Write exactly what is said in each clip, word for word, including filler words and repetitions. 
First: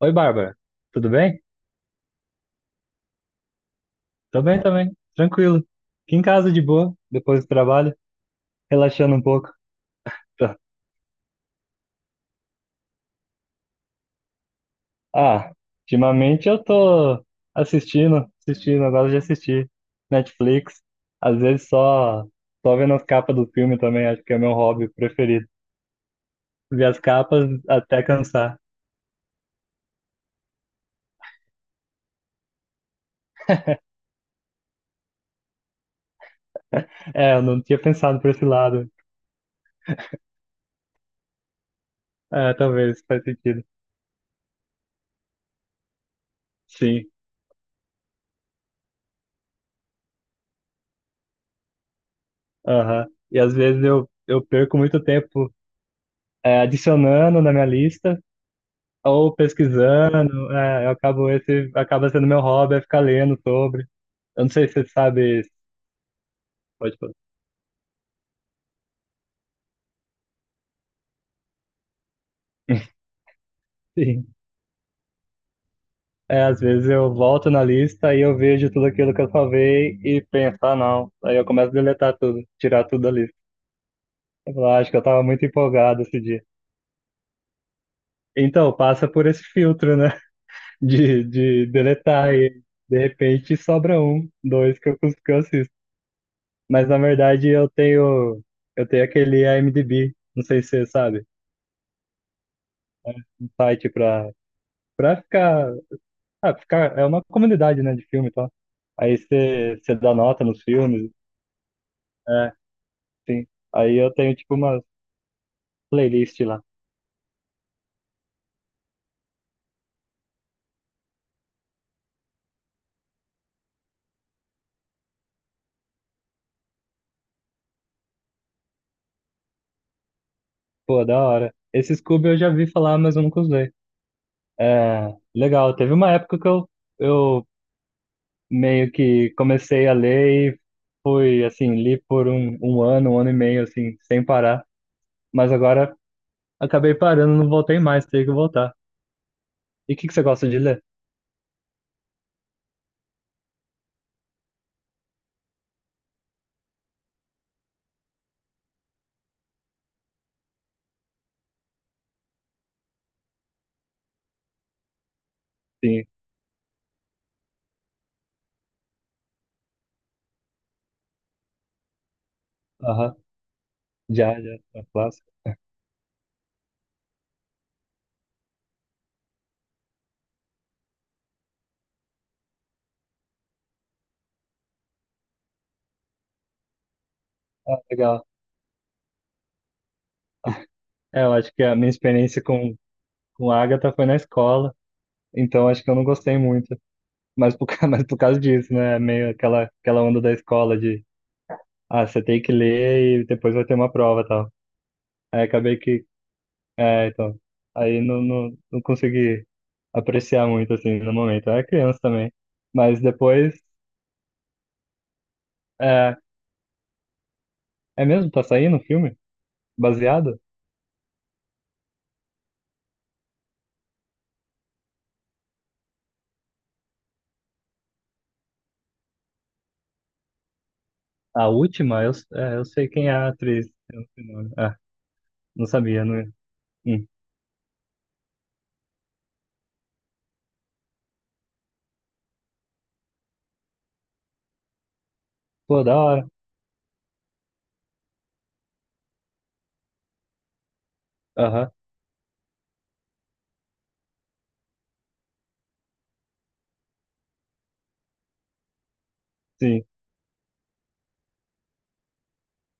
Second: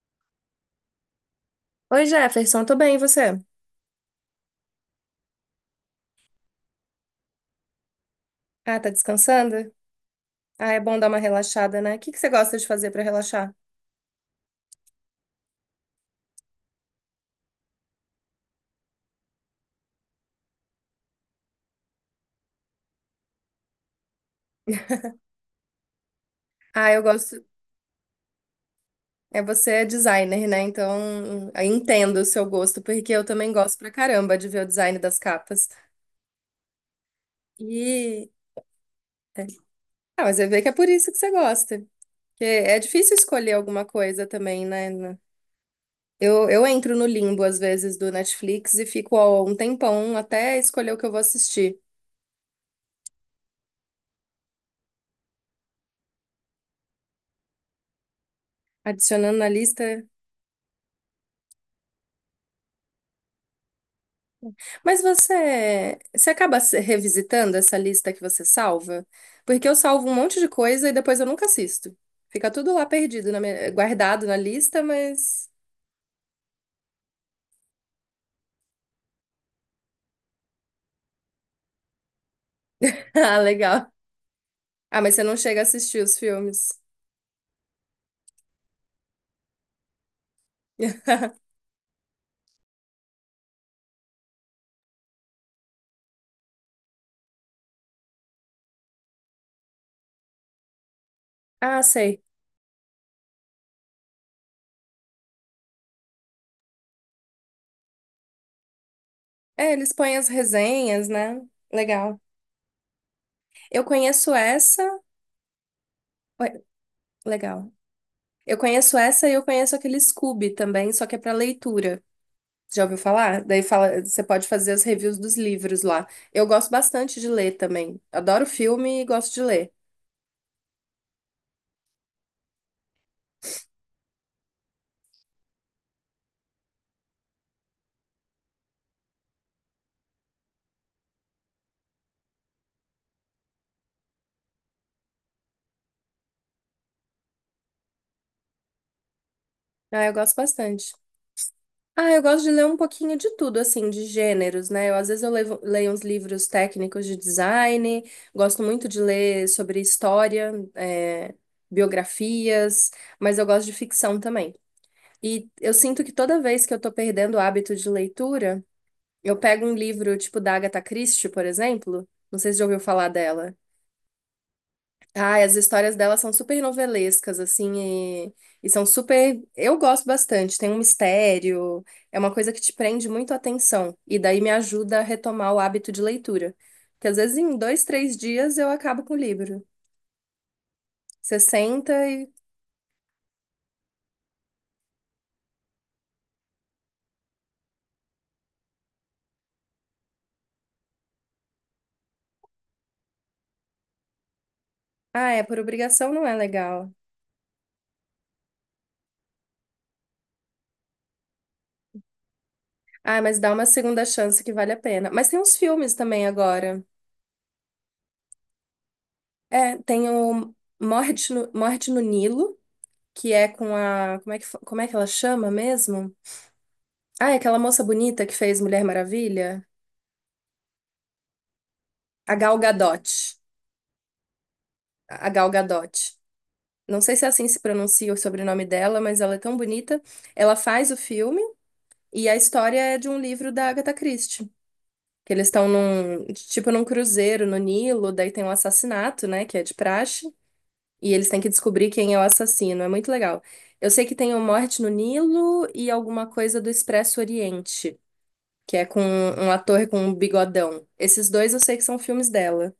Oi, Bárbara. Tudo bem? Oi, Jefferson, tô bem, e você? Tô bem também. Tranquilo. Aqui em casa de boa, depois do trabalho, Ah, tá relaxando um pouco. descansando? Tá. Ah, é bom dar uma relaxada, né? O que que você gosta de fazer pra relaxar? Ah, ultimamente eu tô assistindo, assistindo, eu gosto de assistir Netflix. Às vezes só, Só vendo as capas do filme também, acho que é meu hobby preferido. Ver Ah, as eu gosto. capas até cansar. É, você é designer, né? Então, eu entendo o seu gosto, porque eu também gosto pra caramba de ver o design das capas. É, eu não tinha pensado E. por esse lado. É. Ah, mas eu vejo que é por isso que você gosta. Porque É, é talvez, difícil faz escolher sentido. alguma coisa também, né? Eu, eu entro no Sim, limbo, às vezes, do Netflix e fico ó, um tempão até escolher o que eu vou assistir. aham. E às vezes eu, eu perco muito tempo, é, adicionando na minha lista ou Adicionando na lista. pesquisando, é, eu acabo esse, acaba sendo meu hobby, é ficar lendo sobre. Eu não sei se você Mas sabe, você, você acaba se- pode falar. revisitando essa lista que você salva? Porque eu salvo um monte de coisa e depois eu nunca assisto. Fica tudo lá perdido, na minha- guardado Sim. na lista, mas. É, às vezes eu volto na lista e eu vejo tudo aquilo que eu salvei e penso, ah, não. Aí eu começo a deletar tudo, tirar tudo da lista. Ah, legal. Eu falo, "Ah, acho que Ah, eu mas você tava não muito chega a assistir empolgado os esse dia." filmes. Então, passa por esse filtro, né? De, de deletar e de repente sobra um, dois que eu, cons- que eu assisto. Mas na verdade eu tenho, eu tenho aquele IMDb, não sei se você sabe. Ah, sei. Site pra, pra ficar, ah, ficar. É uma comunidade, né, de filme e tal. Aí É, você eles você dá põem as nota nos resenhas, filmes. né? Legal. É, sim. Eu Aí eu conheço tenho, tipo, uma essa. playlist Ué, lá. legal. Eu conheço essa e eu conheço aquele Scooby também, só que é pra leitura. Já ouviu falar? Daí fala, você pode fazer as reviews dos livros lá. Eu gosto bastante de ler também. Adoro filme e gosto de ler. Pô, da hora. Esse Scooby eu já vi falar, mas eu nunca usei. É, legal. Teve uma época que eu, eu meio que comecei a ler e fui, assim, li por um, um ano, um ano e meio, assim, sem parar. Mas agora acabei parando, não voltei mais, tenho que voltar. E o Ah, que eu que você gosto gosta de ler? bastante. Ah, eu gosto de ler um pouquinho de tudo, assim, de gêneros, né? Eu, às vezes eu levo- leio uns livros técnicos de design, gosto muito de ler sobre história, é, biografias, mas eu gosto de ficção também. E eu sinto Sim. que toda vez que eu tô perdendo o hábito de leitura, eu pego um livro tipo da Agatha Christie, por exemplo, não sei se já ouviu falar Aham. dela. Já, já. É. Ai, as histórias dela são super novelescas, assim, e, e são super. Eu gosto bastante, tem um mistério, é uma coisa que te prende muito a atenção, e daí me ajuda a retomar o hábito de leitura. Porque às vezes em Ah, dois, três legal. dias eu acabo com o livro. É, eu Você acho que a minha senta e. experiência com, com a Agatha foi na escola, então acho que eu não gostei muito. Mas por, ca- mas por causa disso, né? É. Meio aquela, aquela onda da escola de, ah, você tem que ler e depois vai ter uma prova e tal. Ah, é, Aí por acabei que, obrigação não é legal. é, então, aí não, não, não consegui apreciar muito, assim, no momento. Eu era criança também. Mas Ah, mas dá depois, uma segunda chance que vale a pena. Mas tem uns filmes é, também agora. é mesmo? Tá saindo um filme É, tem baseado? o Morte no, Morte no Nilo, que é com a. Como é que, fa- como é que ela chama mesmo? Ah, é aquela moça bonita que fez Mulher Maravilha? A última, eu, A é, Gal eu sei quem é Gadot. a atriz. Eu não sei o nome. Ah, A Gal não sabia, Gadot. não. Não Hum. sei se é assim que se pronuncia o sobrenome dela, mas ela é tão bonita. Ela faz o filme e a história é de um livro da Agatha Christie. Que eles estão Pô, da num, hora. tipo, num cruzeiro no Nilo, daí tem um assassinato, né, que é de praxe, e eles têm que Aham. descobrir quem é o assassino. É muito legal. Eu sei que tem o Morte no Nilo e alguma coisa do Expresso Oriente, que é com um Sim. ator com um bigodão. Esses dois eu sei que são filmes dela.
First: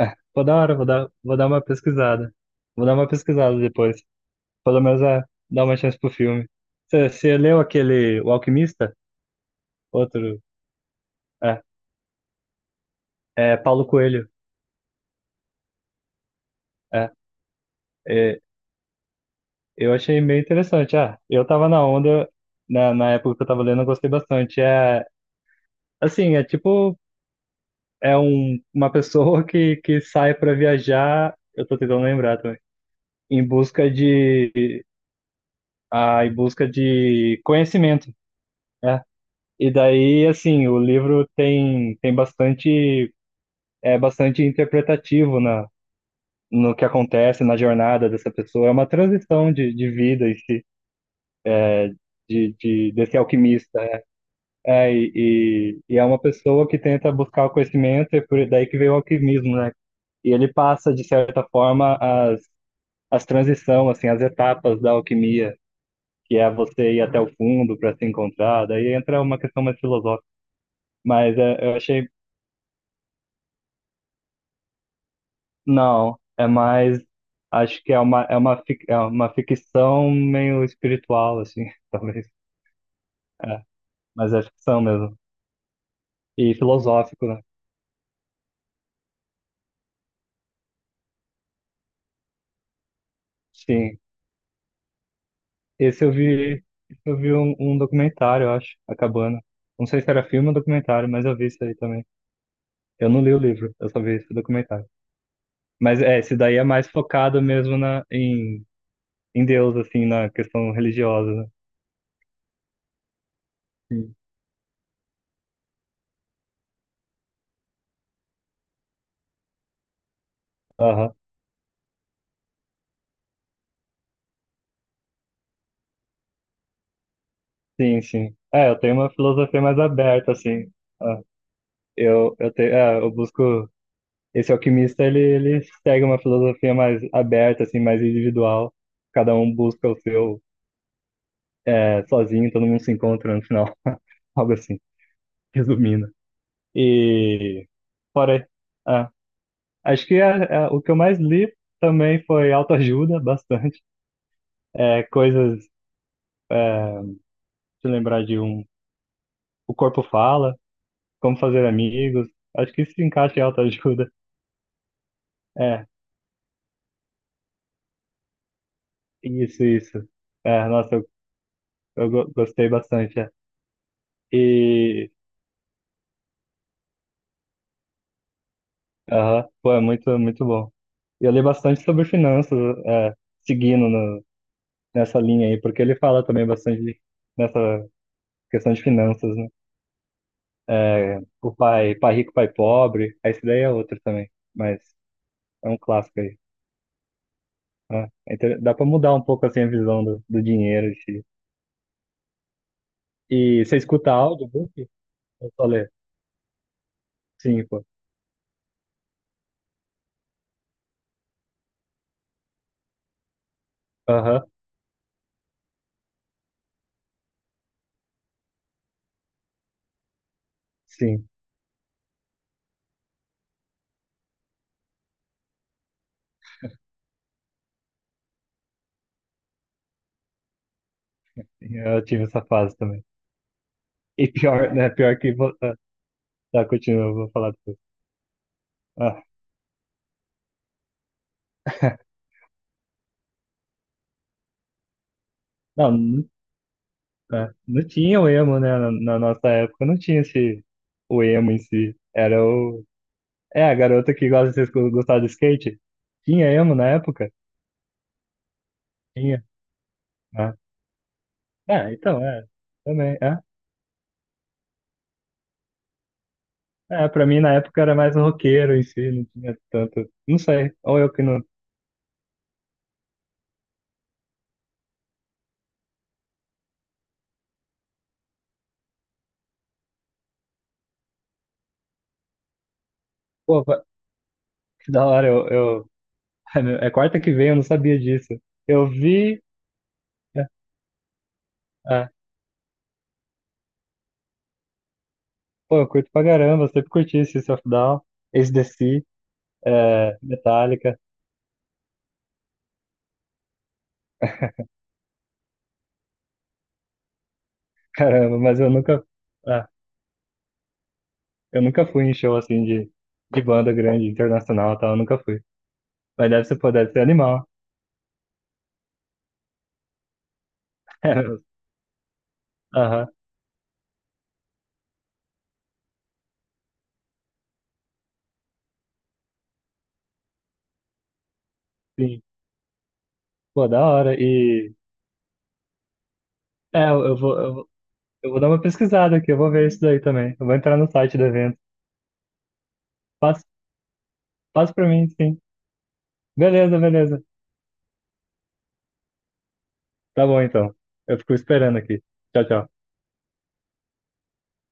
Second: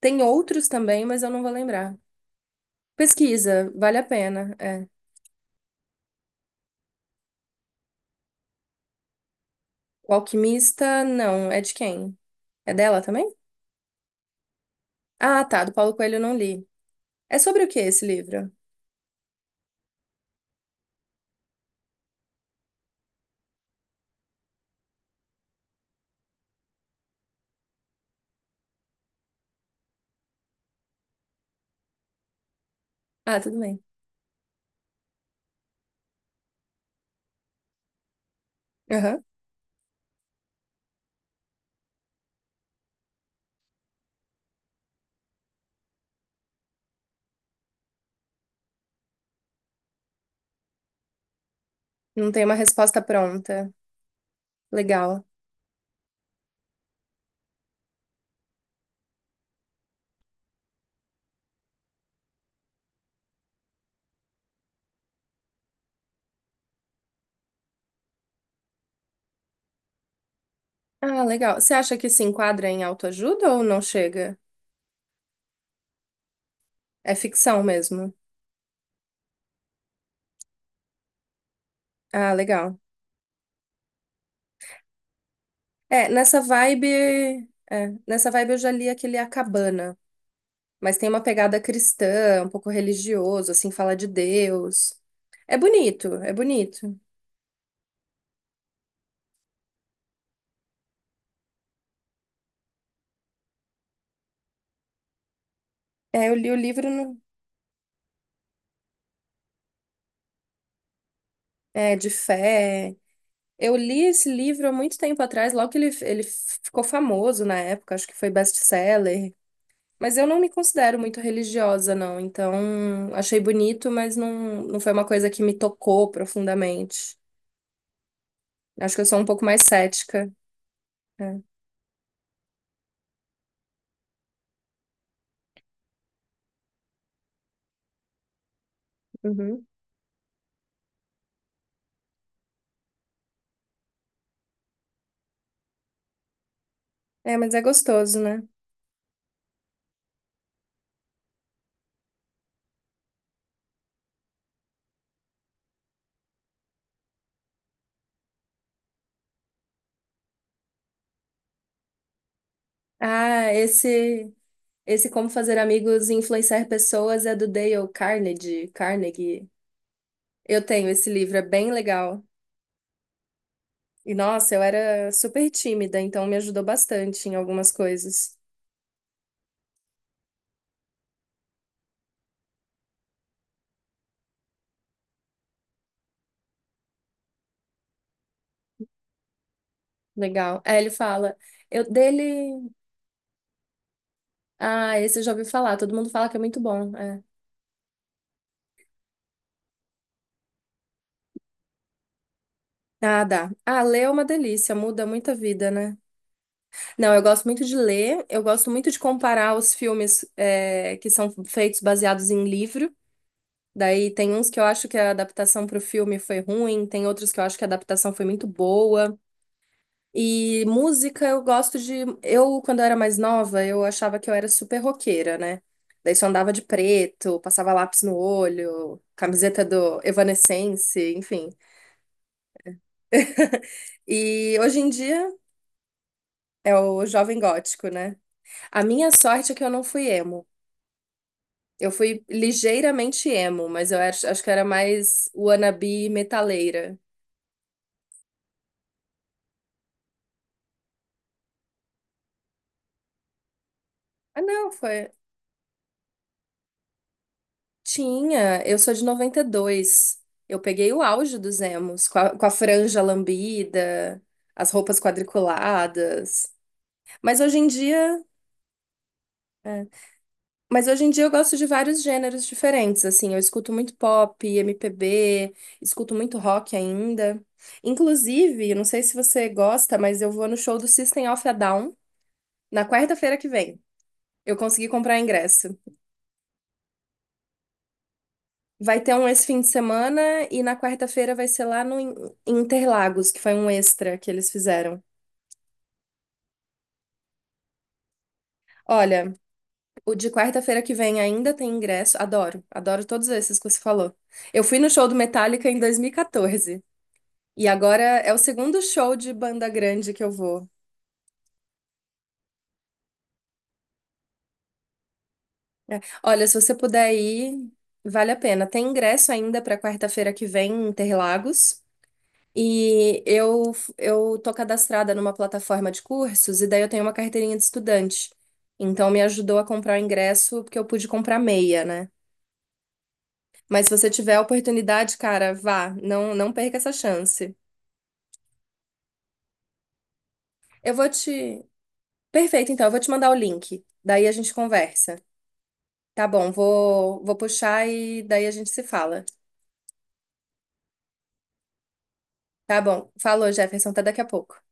É, Tem vou dar outros hora, vou também, dar, mas eu vou não dar vou uma lembrar. pesquisada. Vou dar uma pesquisada Pesquisa, vale a depois. pena. Pelo É. menos é, dar uma chance pro filme. Você você leu aquele O Alquimista? O Outro. Alquimista, não, é É, de quem? É dela também? é Paulo Coelho. Ah, tá, do Paulo Coelho eu não li. É, É sobre o que esse é, livro? eu achei meio interessante. Ah, eu tava na onda, na, na época que eu tava lendo, eu gostei bastante. É, assim, é tipo, é um, uma pessoa que, que sai pra viajar, eu tô tentando lembrar também, Ah, em tudo bem. busca de, ah, em busca de conhecimento, né? Aham. E daí, assim, o livro tem, tem bastante, é bastante interpretativo na, no que acontece na jornada dessa pessoa. É uma transição de, de vida em si, Não tem uma de, de, resposta desse pronta. alquimista. É, e, Legal. e, e é uma pessoa que tenta buscar o conhecimento, e por daí que veio o alquimismo, né? E ele passa, de certa forma, as, as transição assim, as etapas da alquimia, que é você ir até o fundo para se encontrar. Daí entra uma questão mais filosófica. Ah, Mas legal. é, Você eu acha achei. que se enquadra em autoajuda ou não chega? Não, é mais. É ficção Acho que é mesmo. uma, é uma, fic- é uma ficção meio espiritual, assim, talvez. Ah, legal. É, mas é ficção mesmo. É, nessa E vibe, filosófico, né? é, nessa vibe eu já li aquele A Cabana. Mas tem uma pegada cristã, um pouco religioso, assim, fala Sim. de Deus. É Esse eu bonito, é vi, bonito. esse eu vi um, um documentário, eu acho, acabando. Não sei se era filme ou documentário, mas eu vi isso aí também. Eu não li o livro, eu só vi esse documentário. Mas é, É, eu esse li daí o é mais livro no- focado mesmo na, em, em Deus, assim, na questão religiosa, né? é, de fé. Eu li Sim. esse livro há muito tempo atrás, logo que ele, ele ficou famoso na época, acho que foi best-seller. Mas eu não me considero Aham. muito religiosa, não. Então, achei bonito, mas não, não foi uma coisa que me tocou profundamente. Sim, sim. É, eu Acho tenho que eu uma sou um pouco filosofia mais mais cética. aberta, assim. Ah. É, Eu, eu, te, é, eu busco. Esse alquimista, ele, ele segue uma filosofia mais aberta, assim, mais individual. Cada um uhum. busca o seu, é, sozinho, todo mundo se encontra no final. Algo assim, resumindo. É, mas é E gostoso, né? fora. É, acho que é, é, o que eu mais li também foi autoajuda, bastante. É, coisas. É, deixa eu lembrar de um. O corpo fala, como fazer amigos. Acho que isso se encaixa em Ah, autoajuda. esse. Esse Como Fazer É, Amigos e Influenciar Pessoas é do Dale Carnegie. Carnegie. isso, isso. Eu É, tenho nossa, esse livro, é bem eu legal. go- gostei bastante. É. E nossa, eu era E, super tímida, então me ajudou bastante em algumas coisas. aham, pô, é muito, muito bom. E eu li bastante sobre finanças, é, seguindo no- nessa linha aí, porque ele fala também bastante de- nessa questão de finanças, né? Legal. Aí ele É, fala, o eu pai, pai rico, pai dele. pobre, aí esse daí é outro também, mas Ah, esse eu já ouvi é falar, um todo mundo clássico fala que aí, é muito bom. É. né? É inter- dá pra mudar um pouco assim a visão do, do dinheiro em si. Ah, dá. E você Ah, ler é escuta uma delícia, audiobook? muda muita Eu só vida, ler. né? Não, eu gosto muito Sim, de pô. ler, eu gosto muito de comparar os filmes, é, que são feitos baseados em livro. Daí tem Aham, uns que eu acho que a adaptação para o filme foi ruim, tem outros que eu acho que a adaptação foi muito boa. E música sim. eu gosto de. Eu, quando eu era mais nova, eu achava que eu era super roqueira, né? Daí só andava de preto, passava lápis no olho, camiseta do Evanescence, enfim. Eu tive essa fase também. E E pior, hoje em né? Pior dia que. vo- é, tá, é o continua, vou jovem falar depois. gótico, né? A minha Ah, sorte é que eu não fui emo. Eu fui ligeiramente emo, mas eu acho, acho que era mais wannabe não, metaleira. não, é, não tinha o emo, né? Na, na nossa época não tinha esse, o emo em si. Era o. É, a garota que Ah, gosta não, de foi. gostar de skate. Tinha emo na época? Tinha, eu sou de Tinha. noventa e dois. Ah, Eu peguei o auge dos é, emos, com então, a, é. com a franja Também. É, lambida, as roupas quadriculadas. é, pra Mas mim na hoje em época era mais o dia, roqueiro em si, não tinha é, tanto. Não sei. mas Ou hoje em eu que dia eu não. gosto de vários gêneros diferentes, assim, eu escuto muito pop, M P B, escuto muito rock ainda. Inclusive, eu não sei se você gosta, mas eu vou no show do System of a Down na quarta-feira que Pô, vem. va- Eu consegui que da comprar hora, eu, ingresso. eu. Ai, meu, é quarta que vem, eu não sabia disso. Eu Vai ter um vi. esse fim de semana É, e na quarta-feira vai ser lá no é. In- Interlagos, que foi um extra que eles fizeram. Pô, eu curto pra caramba, eu sempre curti esse of Down, A C/D C, Olha, o é, de quarta-feira que Metallica, vem ainda tem ingresso. Adoro, adoro todos esses que você falou. Eu fui no show do Metallica em dois mil e quatorze e quatorze e agora é o caramba, mas eu segundo nunca, show de banda ah, grande que eu vou. eu nunca fui em show assim de, de banda grande, internacional e tal, eu nunca fui. É. Mas deve Olha, ser, se pô, você deve ser puder animal. ir, vale a pena. Tem ingresso ainda para quarta-feira que vem em Interlagos. É, aham, E eu, eu tô cadastrada numa plataforma de cursos e daí eu tenho uma carteirinha de estudante. Então me ajudou a comprar o ingresso porque eu pude comprar meia, né? sim. Pô, da Mas se você hora. tiver a E, oportunidade, cara, vá, não, não perca é, essa eu, eu vou, eu, chance. vou- eu vou dar uma pesquisada aqui, eu vou ver isso daí também. Eu vou entrar no Eu vou site do evento. te. Perfeito, então, eu vou te mandar o Passa, link. Daí a gente passa pra mim, conversa. sim. Tá bom, Beleza, vou, beleza. vou puxar e daí a gente se fala. Tá bom, então. Eu fico esperando aqui. Tchau, tchau. Tá bom, falou, Jefferson, até daqui a pouco.